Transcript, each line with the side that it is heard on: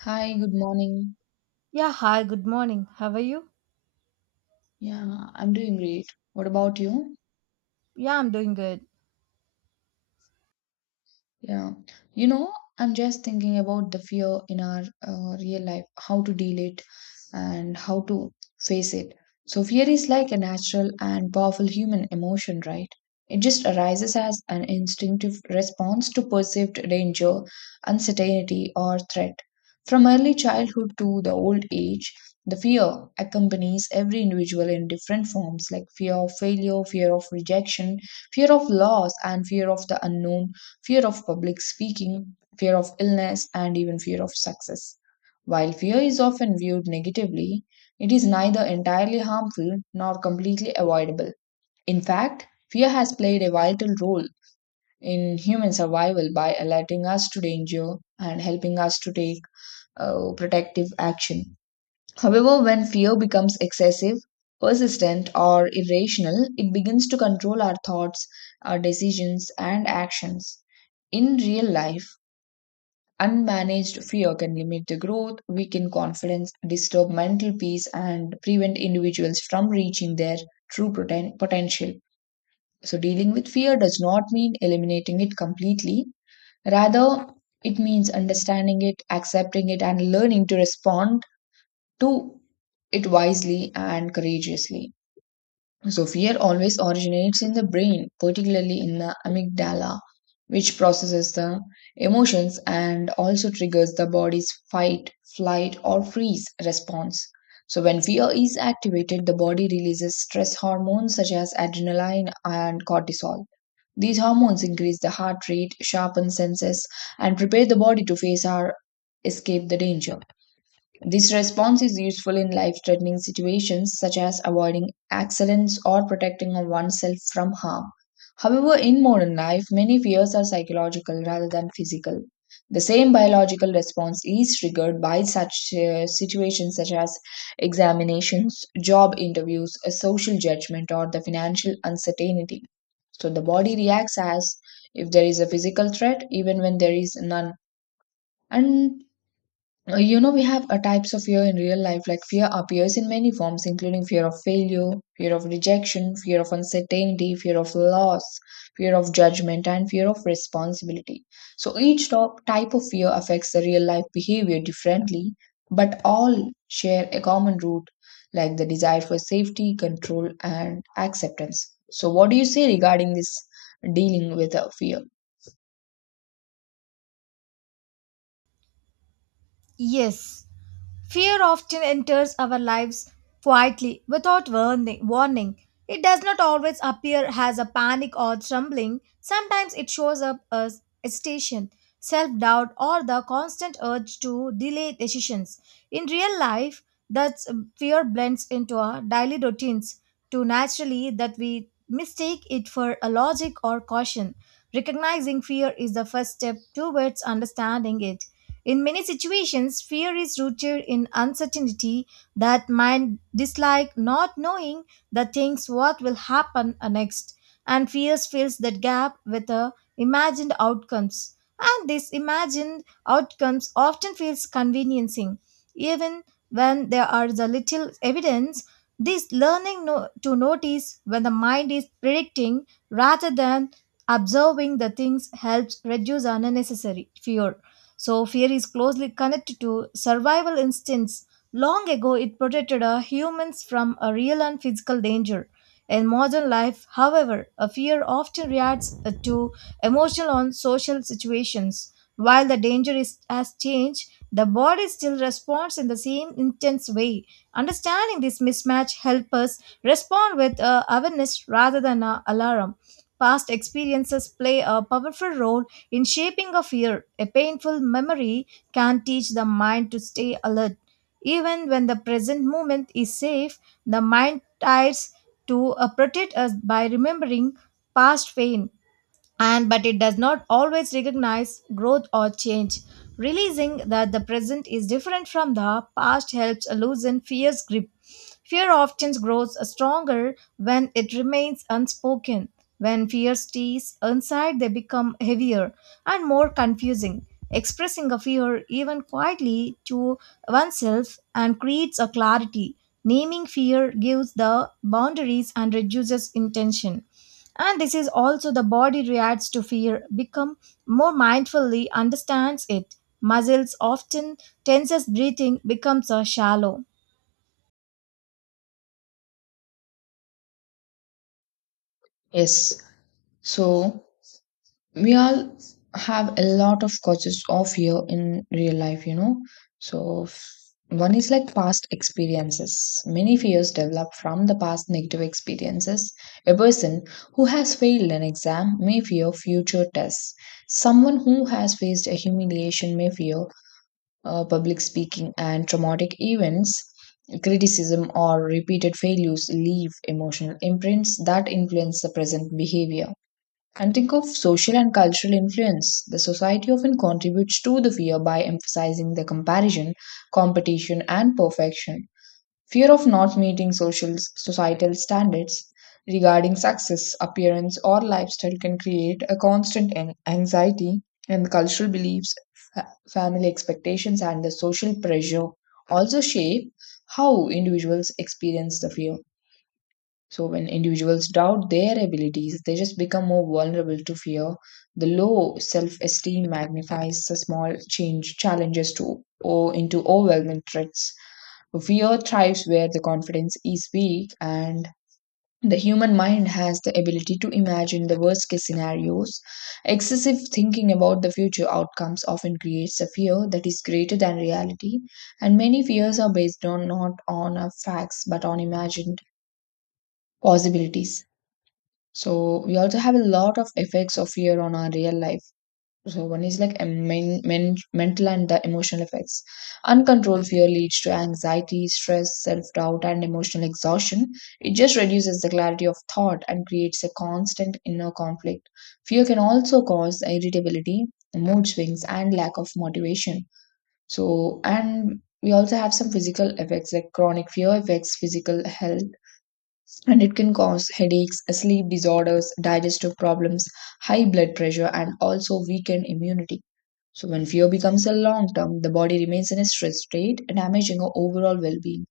left: Hi, good morning.
right: Yeah, hi, good morning. How are you?
left: Yeah, I'm doing great. What about you?
right: Yeah, I'm doing good.
left: Yeah. You know, I'm just thinking about the fear in our real life, how to deal it and how to face it. So, fear is like a natural and powerful human emotion, right? It just arises as an instinctive response to perceived danger, uncertainty, or threat. From early childhood to the old age, the fear accompanies every individual in different forms like fear of failure, fear of rejection, fear of loss, and fear of the unknown fear of public speaking, fear of illness, and even fear of success. While fear is often viewed negatively, it is neither entirely harmful nor completely avoidable. In fact, fear has played a vital role in human survival by alerting us to danger and helping us to take protective action. However, when fear becomes excessive, persistent, or irrational, it begins to control our thoughts, our decisions, and actions. In real life, unmanaged fear can limit the growth, weaken confidence, disturb mental peace, and prevent individuals from reaching their potential. So, dealing with fear does not mean eliminating it completely. Rather, it means understanding it, accepting it, and learning to respond to it wisely and courageously. So, fear always originates in the brain, particularly in the amygdala, which processes the emotions and also triggers the body's fight, flight, or freeze response. So, when fear is activated, the body releases stress hormones such as adrenaline and cortisol. These hormones increase the heart rate, sharpen senses, and prepare the body to face or escape the danger. This response is useful in life threatening situations such as avoiding accidents or protecting oneself from harm. However, in modern life, many fears are psychological rather than physical. The same biological response is triggered by such situations such as examinations, job interviews, a social judgment, or the financial uncertainty. So the body reacts as if there is a physical threat, even when there is none. And You know, we have types of fear in real life. Like fear appears in many forms, including fear of failure, fear of rejection, fear of uncertainty, fear of loss, fear of judgment, and fear of responsibility. So each top type of fear affects the real life behavior differently, but all share a common root, like the desire for safety, control, and acceptance. So, what do you say regarding this dealing with fear?
right: Yes, fear often enters our lives quietly without warning. It does not always appear as a panic or trembling. Sometimes it shows up as hesitation, self doubt, or the constant urge to delay decisions. In real life, that fear blends into our daily routines too naturally that we mistake it for a logic or caution. Recognizing fear is the first step towards understanding it. In many situations, fear is rooted in uncertainty that might dislike not knowing the things what will happen next, and fears fills that gap with the imagined outcomes. And these imagined outcomes often feels conveniencing, even when there are the little evidence. This learning to notice when the mind is predicting rather than observing the things helps reduce unnecessary fear. So, fear is closely connected to survival instincts. Long ago, it protected humans from a real and physical danger. In modern life, however, a fear often reacts to emotional and social situations. While the danger is, has changed, the body still responds in the same intense way. Understanding this mismatch helps us respond with awareness rather than alarm. Past experiences play a powerful role in shaping a fear. A painful memory can teach the mind to stay alert. Even when the present moment is safe, the mind tries to protect us by remembering past pain, and but it does not always recognize growth or change. Realizing that the present is different from the past helps loosen fear's grip. Fear often grows stronger when it remains unspoken. When fear stays inside, they become heavier and more confusing. Expressing a fear, even quietly to oneself, and creates a clarity. Naming fear gives the boundaries and reduces intention. And this is also the body reacts to fear become more mindfully understands it. Muscles often tenses, breathing becomes a shallow.
left: Yes. So, we all have a lot of causes of fear in real life, you know. So, f- One is like past experiences. Many fears develop from the past negative experiences. A person who has failed an exam may fear future tests. Someone who has faced a humiliation may fear public speaking and traumatic events. Criticism or repeated failures leave emotional imprints that influence the present behavior. And think of social and cultural influence. The society often contributes to the fear by emphasizing the comparison, competition, and perfection. Fear of not meeting social societal standards regarding success, appearance, or lifestyle can create a anxiety, and cultural beliefs, fa- family expectations, and the social pressure also shape how individuals experience the fear. So when individuals doubt their abilities, they just become more vulnerable to fear. The low self-esteem magnifies the small change challenges to or into overwhelming threats. Fear thrives where the confidence is weak and the human mind has the ability to imagine the worst case scenarios. Excessive thinking about the future outcomes often creates a fear that is greater than reality, and many fears are based on not on facts but on imagined possibilities. So we also have a lot of effects of fear on our real life. So one is like a mental and the emotional effects. Uncontrolled fear leads to anxiety, stress, self-doubt, and emotional exhaustion. It just reduces the clarity of thought and creates a constant inner conflict. Fear can also cause irritability, mood swings, and lack of motivation. So and we also have some physical effects like chronic fear affects physical health and it can cause headaches, sleep disorders, digestive problems, high blood pressure, and also weakened immunity. So, when fear becomes a long term, the body remains in a stress state, damaging our overall well being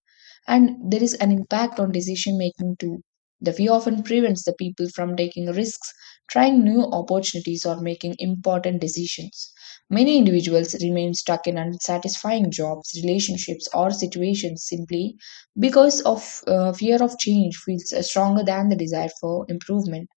left: and there is an impact on decision making too. The fear often prevents the people from taking risks, trying new opportunities, or making important decisions. Many individuals remain stuck in unsatisfying jobs, relationships, or situations simply because of fear of change feels stronger than the desire for improvement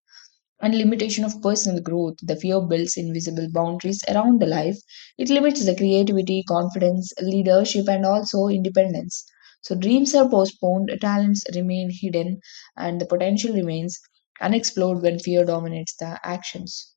left: and limitation of personal growth. The fear builds invisible boundaries around the life. It limits the creativity, confidence, leadership, and also independence. So dreams are postponed, talents remain hidden, and the potential remains unexplored when fear dominates the actions.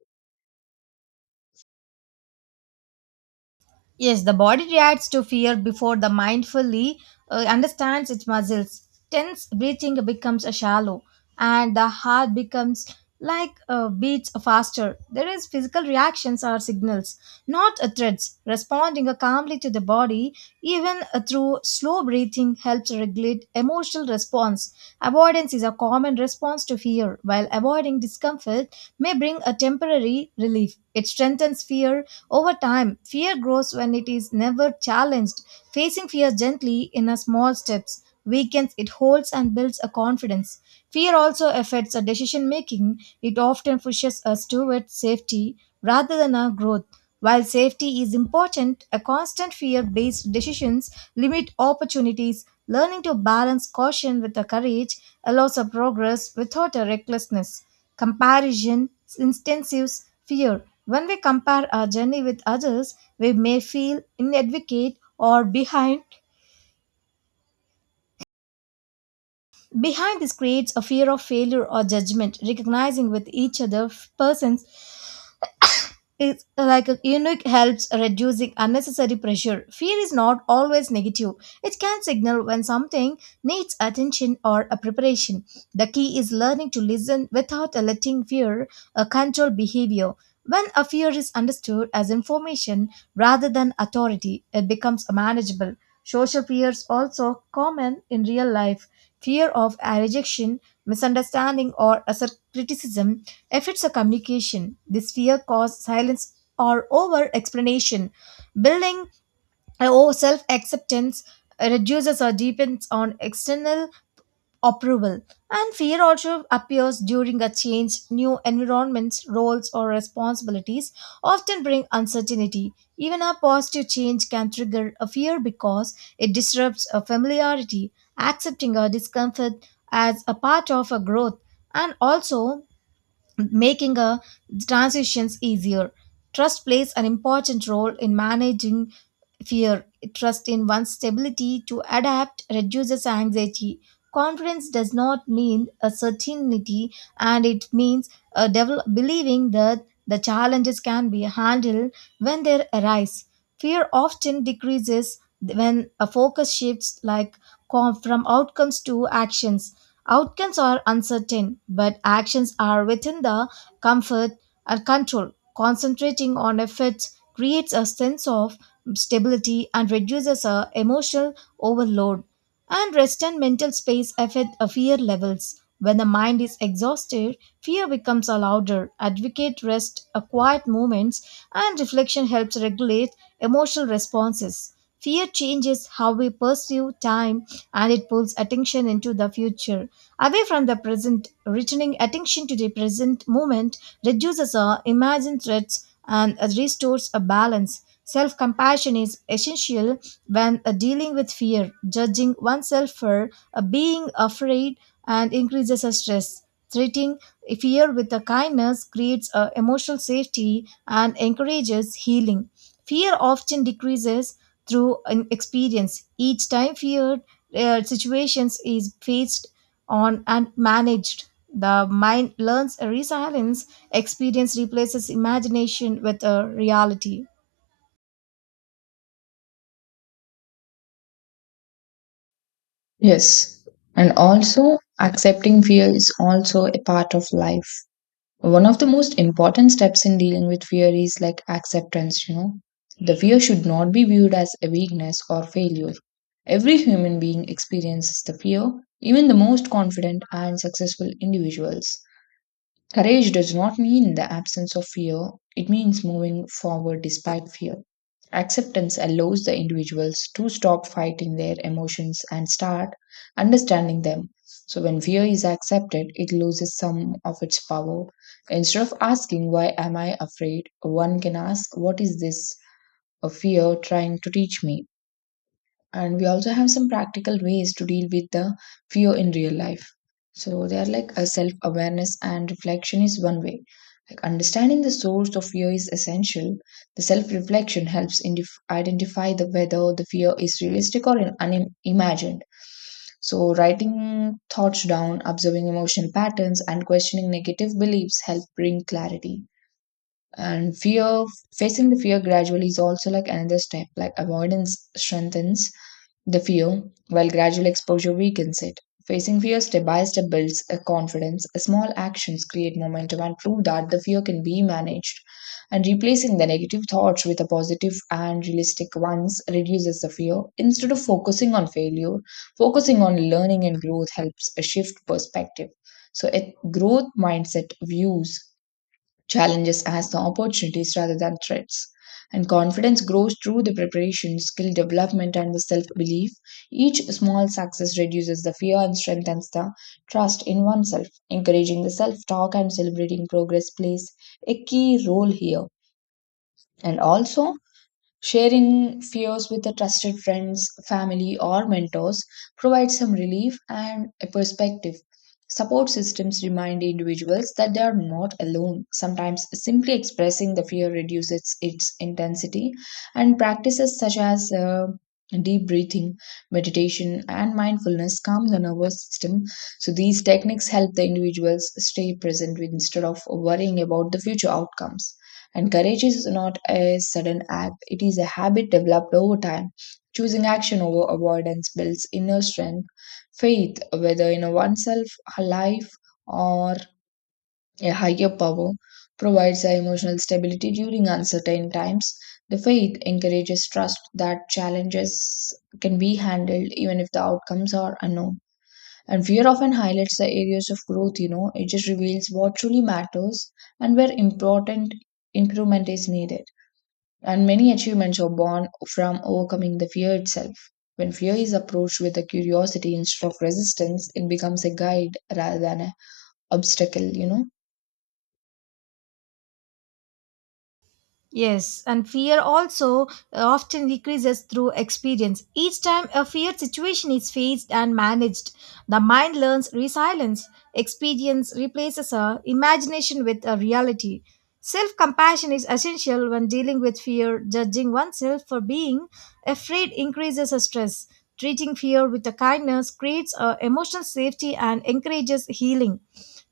right: Yes, the body reacts to fear before the mind fully understands its muscles. Tense breathing becomes a shallow, and the heart becomes like beats faster. There is physical reactions or signals, not threats. Responding calmly to the body, even through slow breathing, helps regulate emotional response. Avoidance is a common response to fear, while avoiding discomfort may bring a temporary relief. It strengthens fear over time. Fear grows when it is never challenged. Facing fear gently in a small steps weakens it holds and builds a confidence. Fear also affects our decision making. It often pushes us toward safety rather than our growth. While safety is important, a constant fear based decisions limit opportunities. Learning to balance caution with the courage allows a progress without a recklessness. Comparison, intensives fear. When we compare our journey with others, we may feel inadequate or behind. Behind this creates a fear of failure or judgment. Recognizing with each other person's, it's like a unique helps reducing unnecessary pressure. Fear is not always negative. It can signal when something needs attention or a preparation. The key is learning to listen without letting fear control behavior. When a fear is understood as information rather than authority, it becomes manageable. Social fears also common in real life. Fear of rejection, misunderstanding, or criticism affects the communication. This fear causes silence or over explanation. Building our self acceptance reduces or depends on external approval. And fear also appears during a change. New environments, roles, or responsibilities often bring uncertainty. Even a positive change can trigger a fear because it disrupts a familiarity, accepting a discomfort as a part of a growth, and also making a transitions easier. Trust plays an important role in managing fear. Trust in one's stability to adapt reduces anxiety. Confidence does not mean a certainty, and it means a believing that the challenges can be handled when they arise. Fear often decreases when a focus shifts, like from outcomes to actions. Outcomes are uncertain, but actions are within the comfort and control. Concentrating on efforts creates a sense of stability and reduces emotional overload. And rest and mental space affect fear levels. When the mind is exhausted, fear becomes a louder. Advocate rest, a quiet moments, and reflection helps regulate emotional responses. Fear changes how we pursue time, and it pulls attention into the future. Away from the present, returning attention to the present moment reduces our imagined threats and restores a balance. Self compassion is essential when dealing with fear. Judging oneself for being afraid and increases the stress. Treating fear with a kindness creates emotional safety and encourages healing. Fear often decreases through an experience. Each time feared situations is faced on and managed, the mind learns a resilience. Experience replaces imagination with a reality.
left: Yes. And also, accepting fear is also a part of life. One of the most important steps in dealing with fear is like acceptance, you know. The fear should not be viewed as a weakness or failure. Every human being experiences the fear, even the most confident and successful individuals. Courage does not mean the absence of fear, it means moving forward despite fear. Acceptance allows the individuals to stop fighting their emotions and start understanding them. So, when fear is accepted, it loses some of its power. Instead of asking, "Why am I afraid?" one can ask, "What is this a fear trying to teach me?" And we also have some practical ways to deal with the fear in real life, so they are like a self awareness and reflection is one way, like understanding the source of fear is essential. The self reflection helps in identify the whether the fear is realistic or unimagined, so writing thoughts down, observing emotional patterns, and questioning negative beliefs help bring clarity. And fear Facing the fear gradually is also like another step, like avoidance strengthens the fear, while gradual exposure weakens it. Facing fear step by step builds a confidence. Small actions create momentum and prove that the fear can be managed. And replacing the negative thoughts with a positive and realistic ones reduces the fear. Instead of focusing on failure, focusing on learning and growth helps a shift perspective. So, a growth mindset views challenges as the opportunities rather than threats. And confidence grows through the preparation, skill development, and the self belief. Each small success reduces the fear and strengthens the trust in oneself. Encouraging the self talk and celebrating progress plays a key role here. And also, sharing fears with a trusted friends, family, or mentors provides some relief and a perspective. Support systems remind individuals that they are not alone. Sometimes simply expressing the fear reduces its intensity, and practices such as deep breathing, meditation, and mindfulness calm the nervous system. So, these techniques help the individuals stay present instead of worrying about the future outcomes. And courage is not a sudden act, it is a habit developed over time. Choosing action over avoidance builds inner strength, faith, whether in oneself, a life, or a higher power, provides a emotional stability during uncertain times. The faith encourages trust that challenges can be handled even if the outcomes are unknown. And fear often highlights the areas of growth, you know, it just reveals what truly matters and where important improvement is needed. And many achievements are born from overcoming the fear itself. When fear is approached with a curiosity instead of resistance, it becomes a guide rather than an obstacle, you know?
right: Yes, and fear also often decreases through experience. Each time a fear situation is faced and managed, the mind learns resilience. Experience replaces a imagination with a reality. Self-compassion is essential when dealing with fear. Judging oneself for being afraid increases a stress. Treating fear with a kindness creates a emotional safety and encourages healing.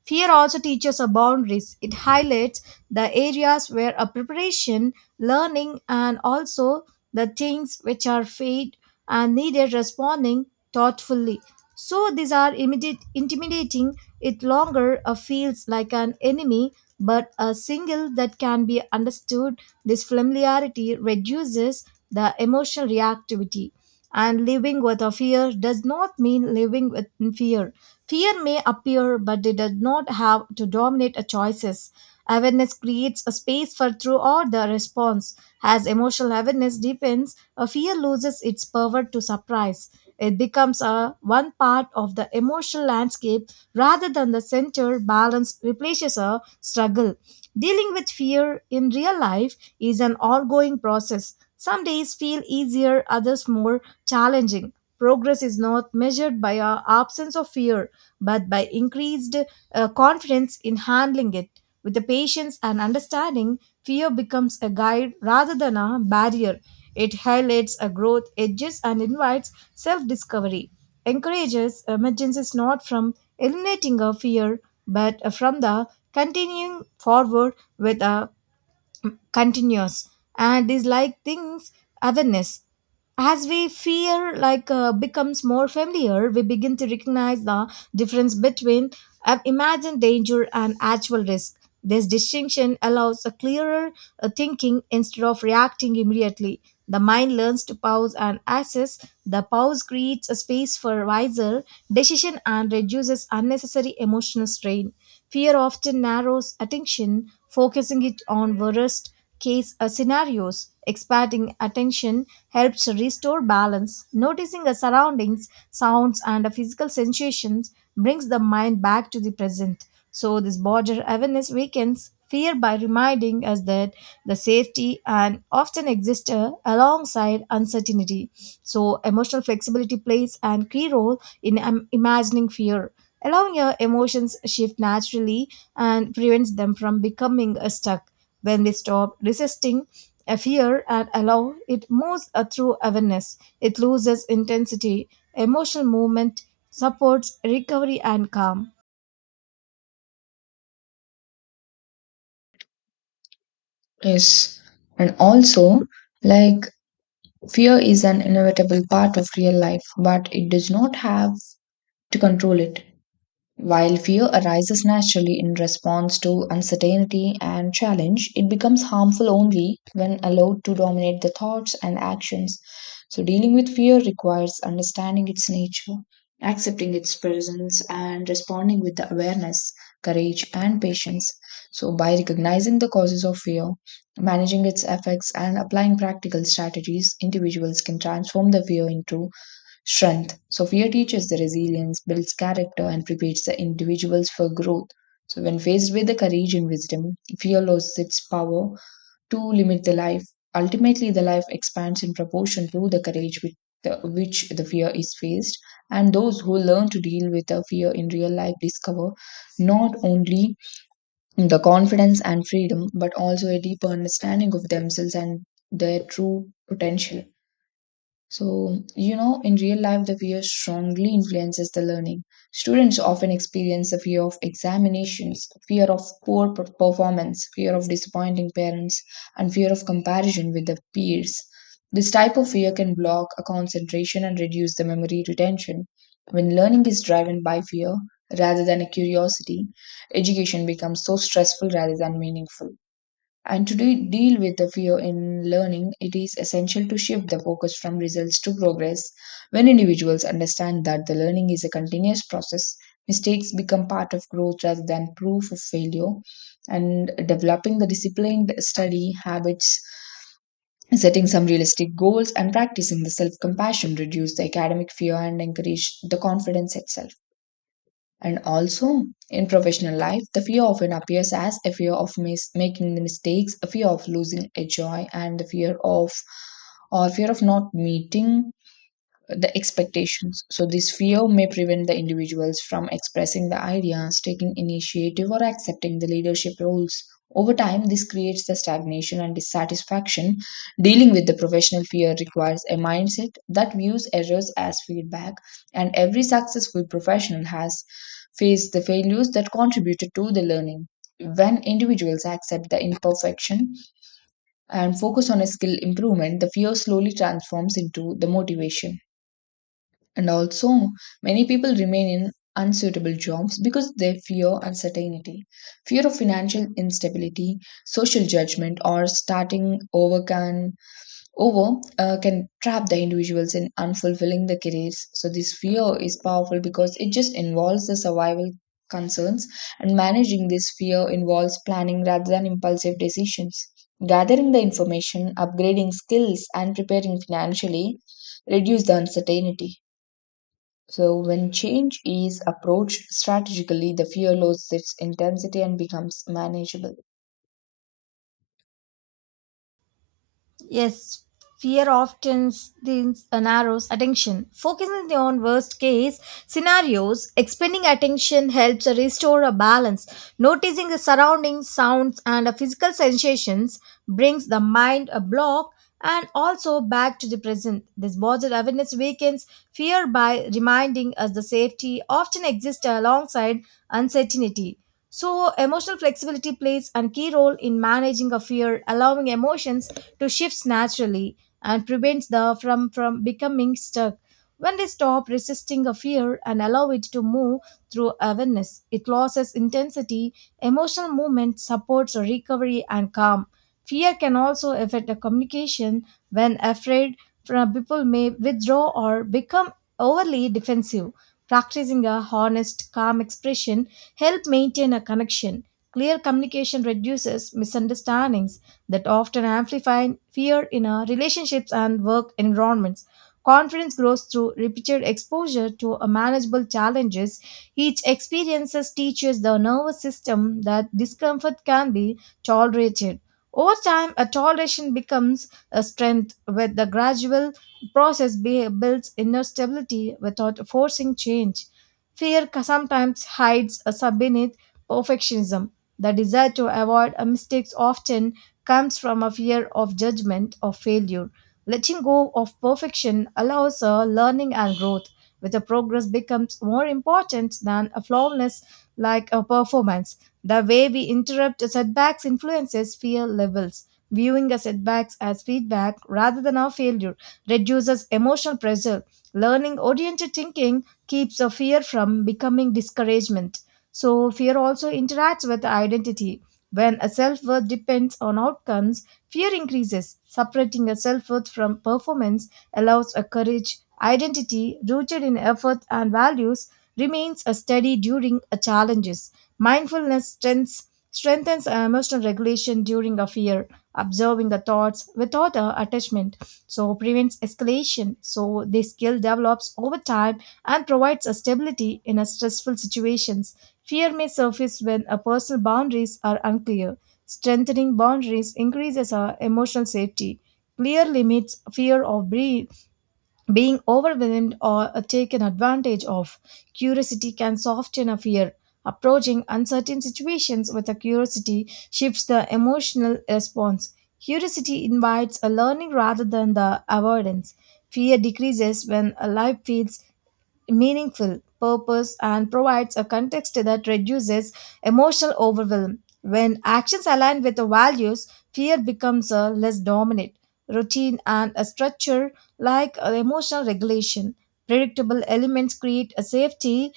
right: Fear also teaches a boundaries. It highlights the areas where a preparation, learning, and also the things which are fed and needed responding thoughtfully. So these are immediate, intimidating. It longer feels like an enemy, but a single that can be understood. This familiarity reduces the emotional reactivity. And living with a fear does not mean living with fear. Fear may appear, but it does not have to dominate a choices. Awareness creates a space for true order response. As emotional awareness deepens, a fear loses its power to surprise. It becomes a one part of the emotional landscape rather than the center balance replaces a struggle. Dealing with fear in real life is an ongoing process. Some days feel easier, others more challenging. Progress is not measured by our absence of fear, but by increased confidence in handling it. With the patience and understanding, fear becomes a guide rather than a barrier. It highlights a growth, edges, and invites self discovery. Encourages emergence is not from eliminating a fear, but from the continuing forward with a continuous and is like things awareness. As we fear like becomes more familiar, we begin to recognize the difference between imagined danger and actual risk. This distinction allows a clearer thinking. Instead of reacting immediately, the mind learns to pause and assess. The pause creates a space for wiser decision and reduces unnecessary emotional strain. Fear often narrows attention, focusing it on worst case scenarios. Expanding attention helps restore balance. Noticing the surroundings, sounds, and the physical sensations brings the mind back to the present. So, this border awareness weakens fear by reminding us that the safety and often exists alongside uncertainty. So, emotional flexibility plays an key role in imagining fear, allowing your emotions shift naturally and prevents them from becoming stuck. When we stop resisting a fear and allow it moves through awareness, it loses intensity. Emotional movement supports recovery and calm.
left: Yes. And also, like, fear is an inevitable part of real life, but it does not have to control it. While fear arises naturally in response to uncertainty and challenge, it becomes harmful only when allowed to dominate the thoughts and actions. So, dealing with fear requires understanding its nature, accepting its presence, and responding with the awareness, courage, and patience. So, by recognizing the causes of fear, managing its effects, and applying practical strategies, individuals can transform the fear into strength. So fear teaches the resilience, builds character, and prepares the individuals for growth. So when faced with the courage and wisdom, fear loses its power to limit the life. Ultimately, the life expands in proportion to the courage with the, which the fear is faced. And those who learn to deal with the fear in real life discover not only the confidence and freedom, but also a deeper understanding of themselves and their true potential. So, you know, in real life, the fear strongly influences the learning. Students often experience the fear of examinations, fear of performance, fear of disappointing parents, and fear of comparison with the peers. This type of fear can block a concentration and reduce the memory retention. When learning is driven by fear rather than a curiosity, education becomes so stressful rather than meaningful. And to deal with the fear in learning, it is essential to shift the focus from results to progress. When individuals understand that the learning is a continuous process, mistakes become part of growth rather than proof of failure. And developing the disciplined study habits, setting some realistic goals, and practicing the self compassion reduce the academic fear and encourage the confidence itself. And also, in professional life, the fear often appears as a fear of making the mistakes, a fear of losing a joy, and the fear of or fear of not meeting the expectations. So, this fear may prevent the individuals from expressing the ideas, taking initiative, or accepting the leadership roles. Over time, this creates the stagnation and dissatisfaction. Dealing with the professional fear requires a mindset that views errors as feedback, and every successful professional has faced the failures that contributed to the learning. When individuals accept the imperfection and focus on a skill improvement, the fear slowly transforms into the motivation. And also, many people remain in unsuitable jobs because they fear uncertainty, fear of financial instability, social judgment, or starting over can trap the individuals in unfulfilling the careers. So this fear is powerful because it just involves the survival concerns, and managing this fear involves planning rather than impulsive decisions. Gathering the information, upgrading skills, and preparing financially reduce the uncertainty. So, when change is approached strategically, the fear loses its intensity and becomes manageable.
right: Yes, fear often narrows attention, focusing on worst case scenarios. Expanding attention helps restore a balance. Noticing the surroundings, sounds, and physical sensations brings the mind a block and also back to the present. This bodily awareness weakens fear by reminding us the safety often exists alongside uncertainty. So, emotional flexibility plays a key role in managing a fear, allowing emotions to shifts naturally and prevents the from becoming stuck. When they stop resisting a fear and allow it to move through awareness, it loses intensity. Emotional movement supports recovery and calm. Fear can also affect the communication. When afraid, from people may withdraw or become overly defensive. Practicing a honest, calm expression help maintain a connection. Clear communication reduces misunderstandings that often amplify fear in our relationships and work environments. Confidence grows through repeated exposure to a manageable challenges. Each experiences teaches the nervous system that discomfort can be tolerated. Over time, a toleration becomes a strength with the gradual process builds inner stability without forcing change. Sometimes hides a beneath perfectionism. The desire to avoid a mistakes often comes from a fear of judgment or failure. Letting go of perfection allows a learning and growth, with a progress becomes more important than a flawlessness like a performance. The way we interrupt setbacks influences fear levels. Viewing a setbacks as feedback rather than a failure reduces emotional pressure. Learning oriented thinking keeps a fear from becoming discouragement. So fear also interacts with identity. When a self worth depends on outcomes, fear increases. Separating a self worth from performance allows a courage. Identity rooted in effort and values remains a steady during a challenges. Mindfulness strengthens our emotional regulation during a fear, observing the thoughts without a attachment, so prevents escalation. So this skill develops over time and provides a stability in a stressful situations. Fear may surface when a personal boundaries are unclear. Strengthening boundaries increases our emotional safety. Clear limits fear of being overwhelmed or taken advantage of. Curiosity can soften a fear. Approaching uncertain situations with a curiosity shifts the emotional response. Curiosity invites a learning rather than the avoidance. Fear decreases when a life feels meaningful. Purpose and provides a context that reduces emotional overwhelm. When actions align with the values, fear becomes a less dominant routine and a structure like emotional regulation. Predictable elements create a safety,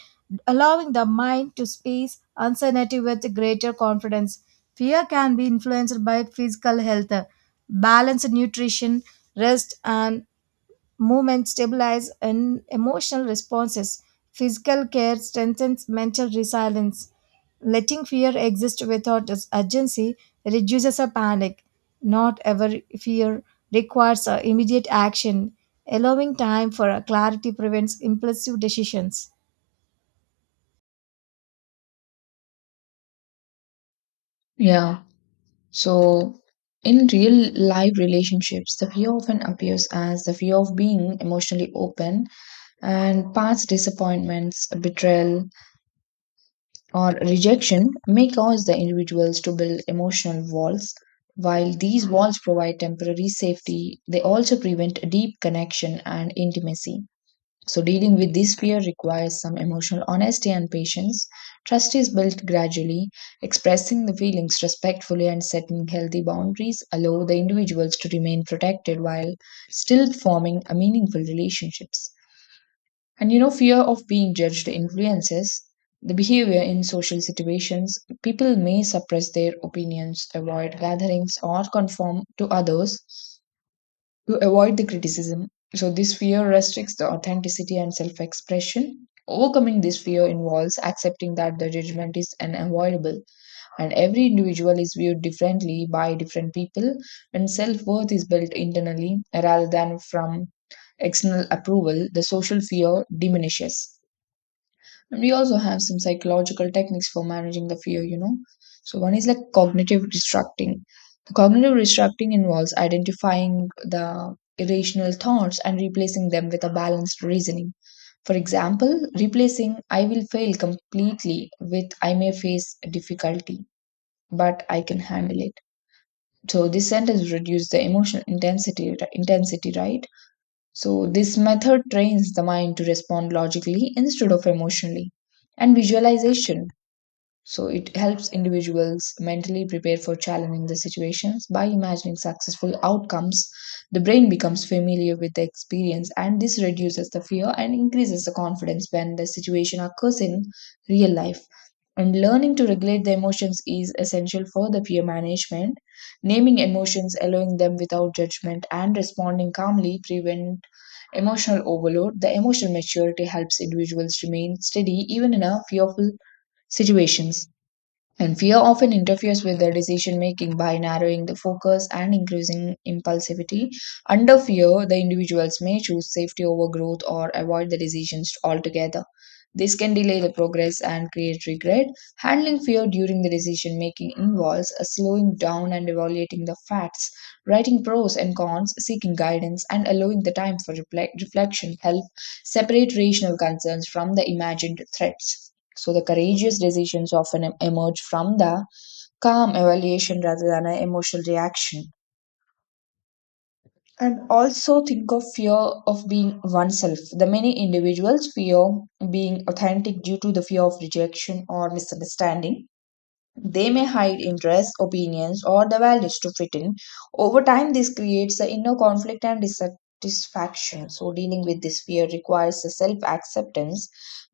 right: allowing the mind to space uncertainty with greater confidence. Fear can be influenced by physical health. Balanced nutrition, rest, and movement stabilizes in emotional responses. Physical care strengthens mental resilience. Letting fear exist without its urgency reduces a panic. Not every fear requires a immediate action. Allowing time for a clarity prevents impulsive decisions.
left: Yeah. So, in real life relationships, the fear often appears as the fear of being emotionally open, and past disappointments, betrayal, or rejection may cause the individuals to build emotional walls. While these walls provide temporary safety, they also prevent deep connection and intimacy. So, dealing with this fear requires some emotional honesty and patience. Trust is built gradually, expressing the feelings respectfully and setting healthy boundaries allow the individuals to remain protected while still forming a meaningful relationships. And you know, fear of being judged influences the behavior in social situations. People may suppress their opinions, avoid gatherings, or conform to others to avoid the criticism. So, this fear restricts the authenticity and self expression. Overcoming this fear involves accepting that the judgment is unavoidable and every individual is viewed differently by different people, and self worth is built internally rather than from external approval. The social fear diminishes. And we also have some psychological techniques for managing the fear, you know. So one is like cognitive restructuring. The cognitive restructuring involves identifying the irrational thoughts and replacing them with a balanced reasoning. For example, replacing I will fail completely with I may face difficulty, but I can handle it. So this sentence reduces the emotional intensity, right? So this method trains the mind to respond logically instead of emotionally. And visualization, so it helps individuals mentally prepare for challenging the situations by imagining successful outcomes. The brain becomes familiar with the experience and this reduces the fear and increases the confidence when the situation occurs in real life. And learning to regulate the emotions is essential for the peer management. Naming emotions, allowing them without judgment, and responding calmly prevent emotional overload. The emotional maturity helps individuals remain steady even in a fearful situations. And fear often interferes with the decision making by narrowing the focus and increasing impulsivity. Under fear, the individuals may choose safety over growth or avoid the decisions altogether. This can delay the progress and create regret. Handling fear during the decision making involves a slowing down and evaluating the facts, writing pros and cons, seeking guidance, and allowing the time for reflection help separate rational concerns from the imagined threats. So the courageous decisions often emerge from the calm evaluation rather than an emotional reaction. And also think of fear of being oneself. The many individuals fear being authentic due to the fear of rejection or misunderstanding. They may hide interests, opinions, or the values to fit in. Over time, this creates an inner conflict and dissatisfaction. So, dealing with this fear requires self acceptance.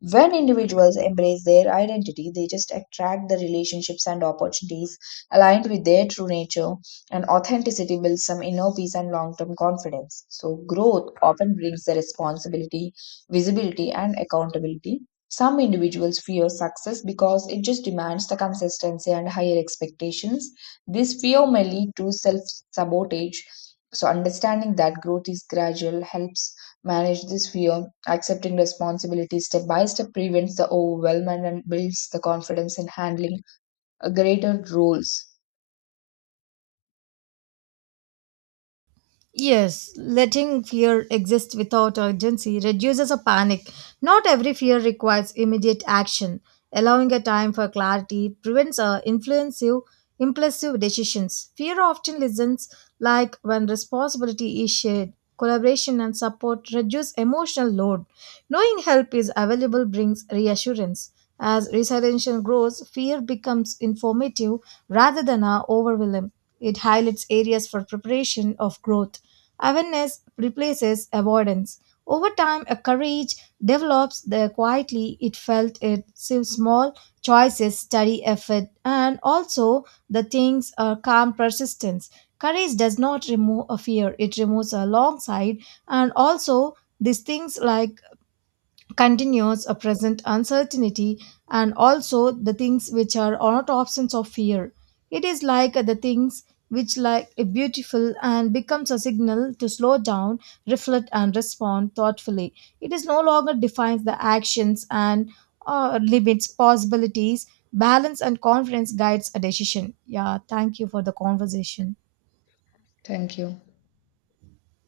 left: When individuals embrace their identity, they just attract the relationships and opportunities aligned with their true nature, and authenticity builds some inner peace and long term confidence. So, growth often brings the responsibility, visibility, and accountability. Some individuals fear success because it just demands the consistency and higher expectations. This fear may lead to self sabotage. So, understanding that growth is gradual helps manage this fear. Accepting responsibility step by step prevents the overwhelm and builds the confidence in handling greater roles.
right: Yes, letting fear exist without urgency reduces a panic. Not every fear requires immediate action. Allowing a time for clarity prevents impulsive decisions. Fear often listens, like when responsibility is shared. Collaboration and support reduce emotional load. Knowing help is available brings reassurance. As resilience grows, fear becomes informative rather than overwhelming. It highlights areas for preparation of growth. Awareness replaces avoidance. Over time, a courage develops the quietly it felt it so small choices, study effort, and also the things calm persistence. Courage does not remove a fear, it removes alongside, and also these things like continues a present uncertainty, and also the things which are not absence of fear, it is like the things which like a beautiful and becomes a signal to slow down, reflect and respond thoughtfully. It is no longer defines the actions and limits possibilities. Balance and confidence guides a decision. Yeah, thank you for the conversation.
left: Thank you.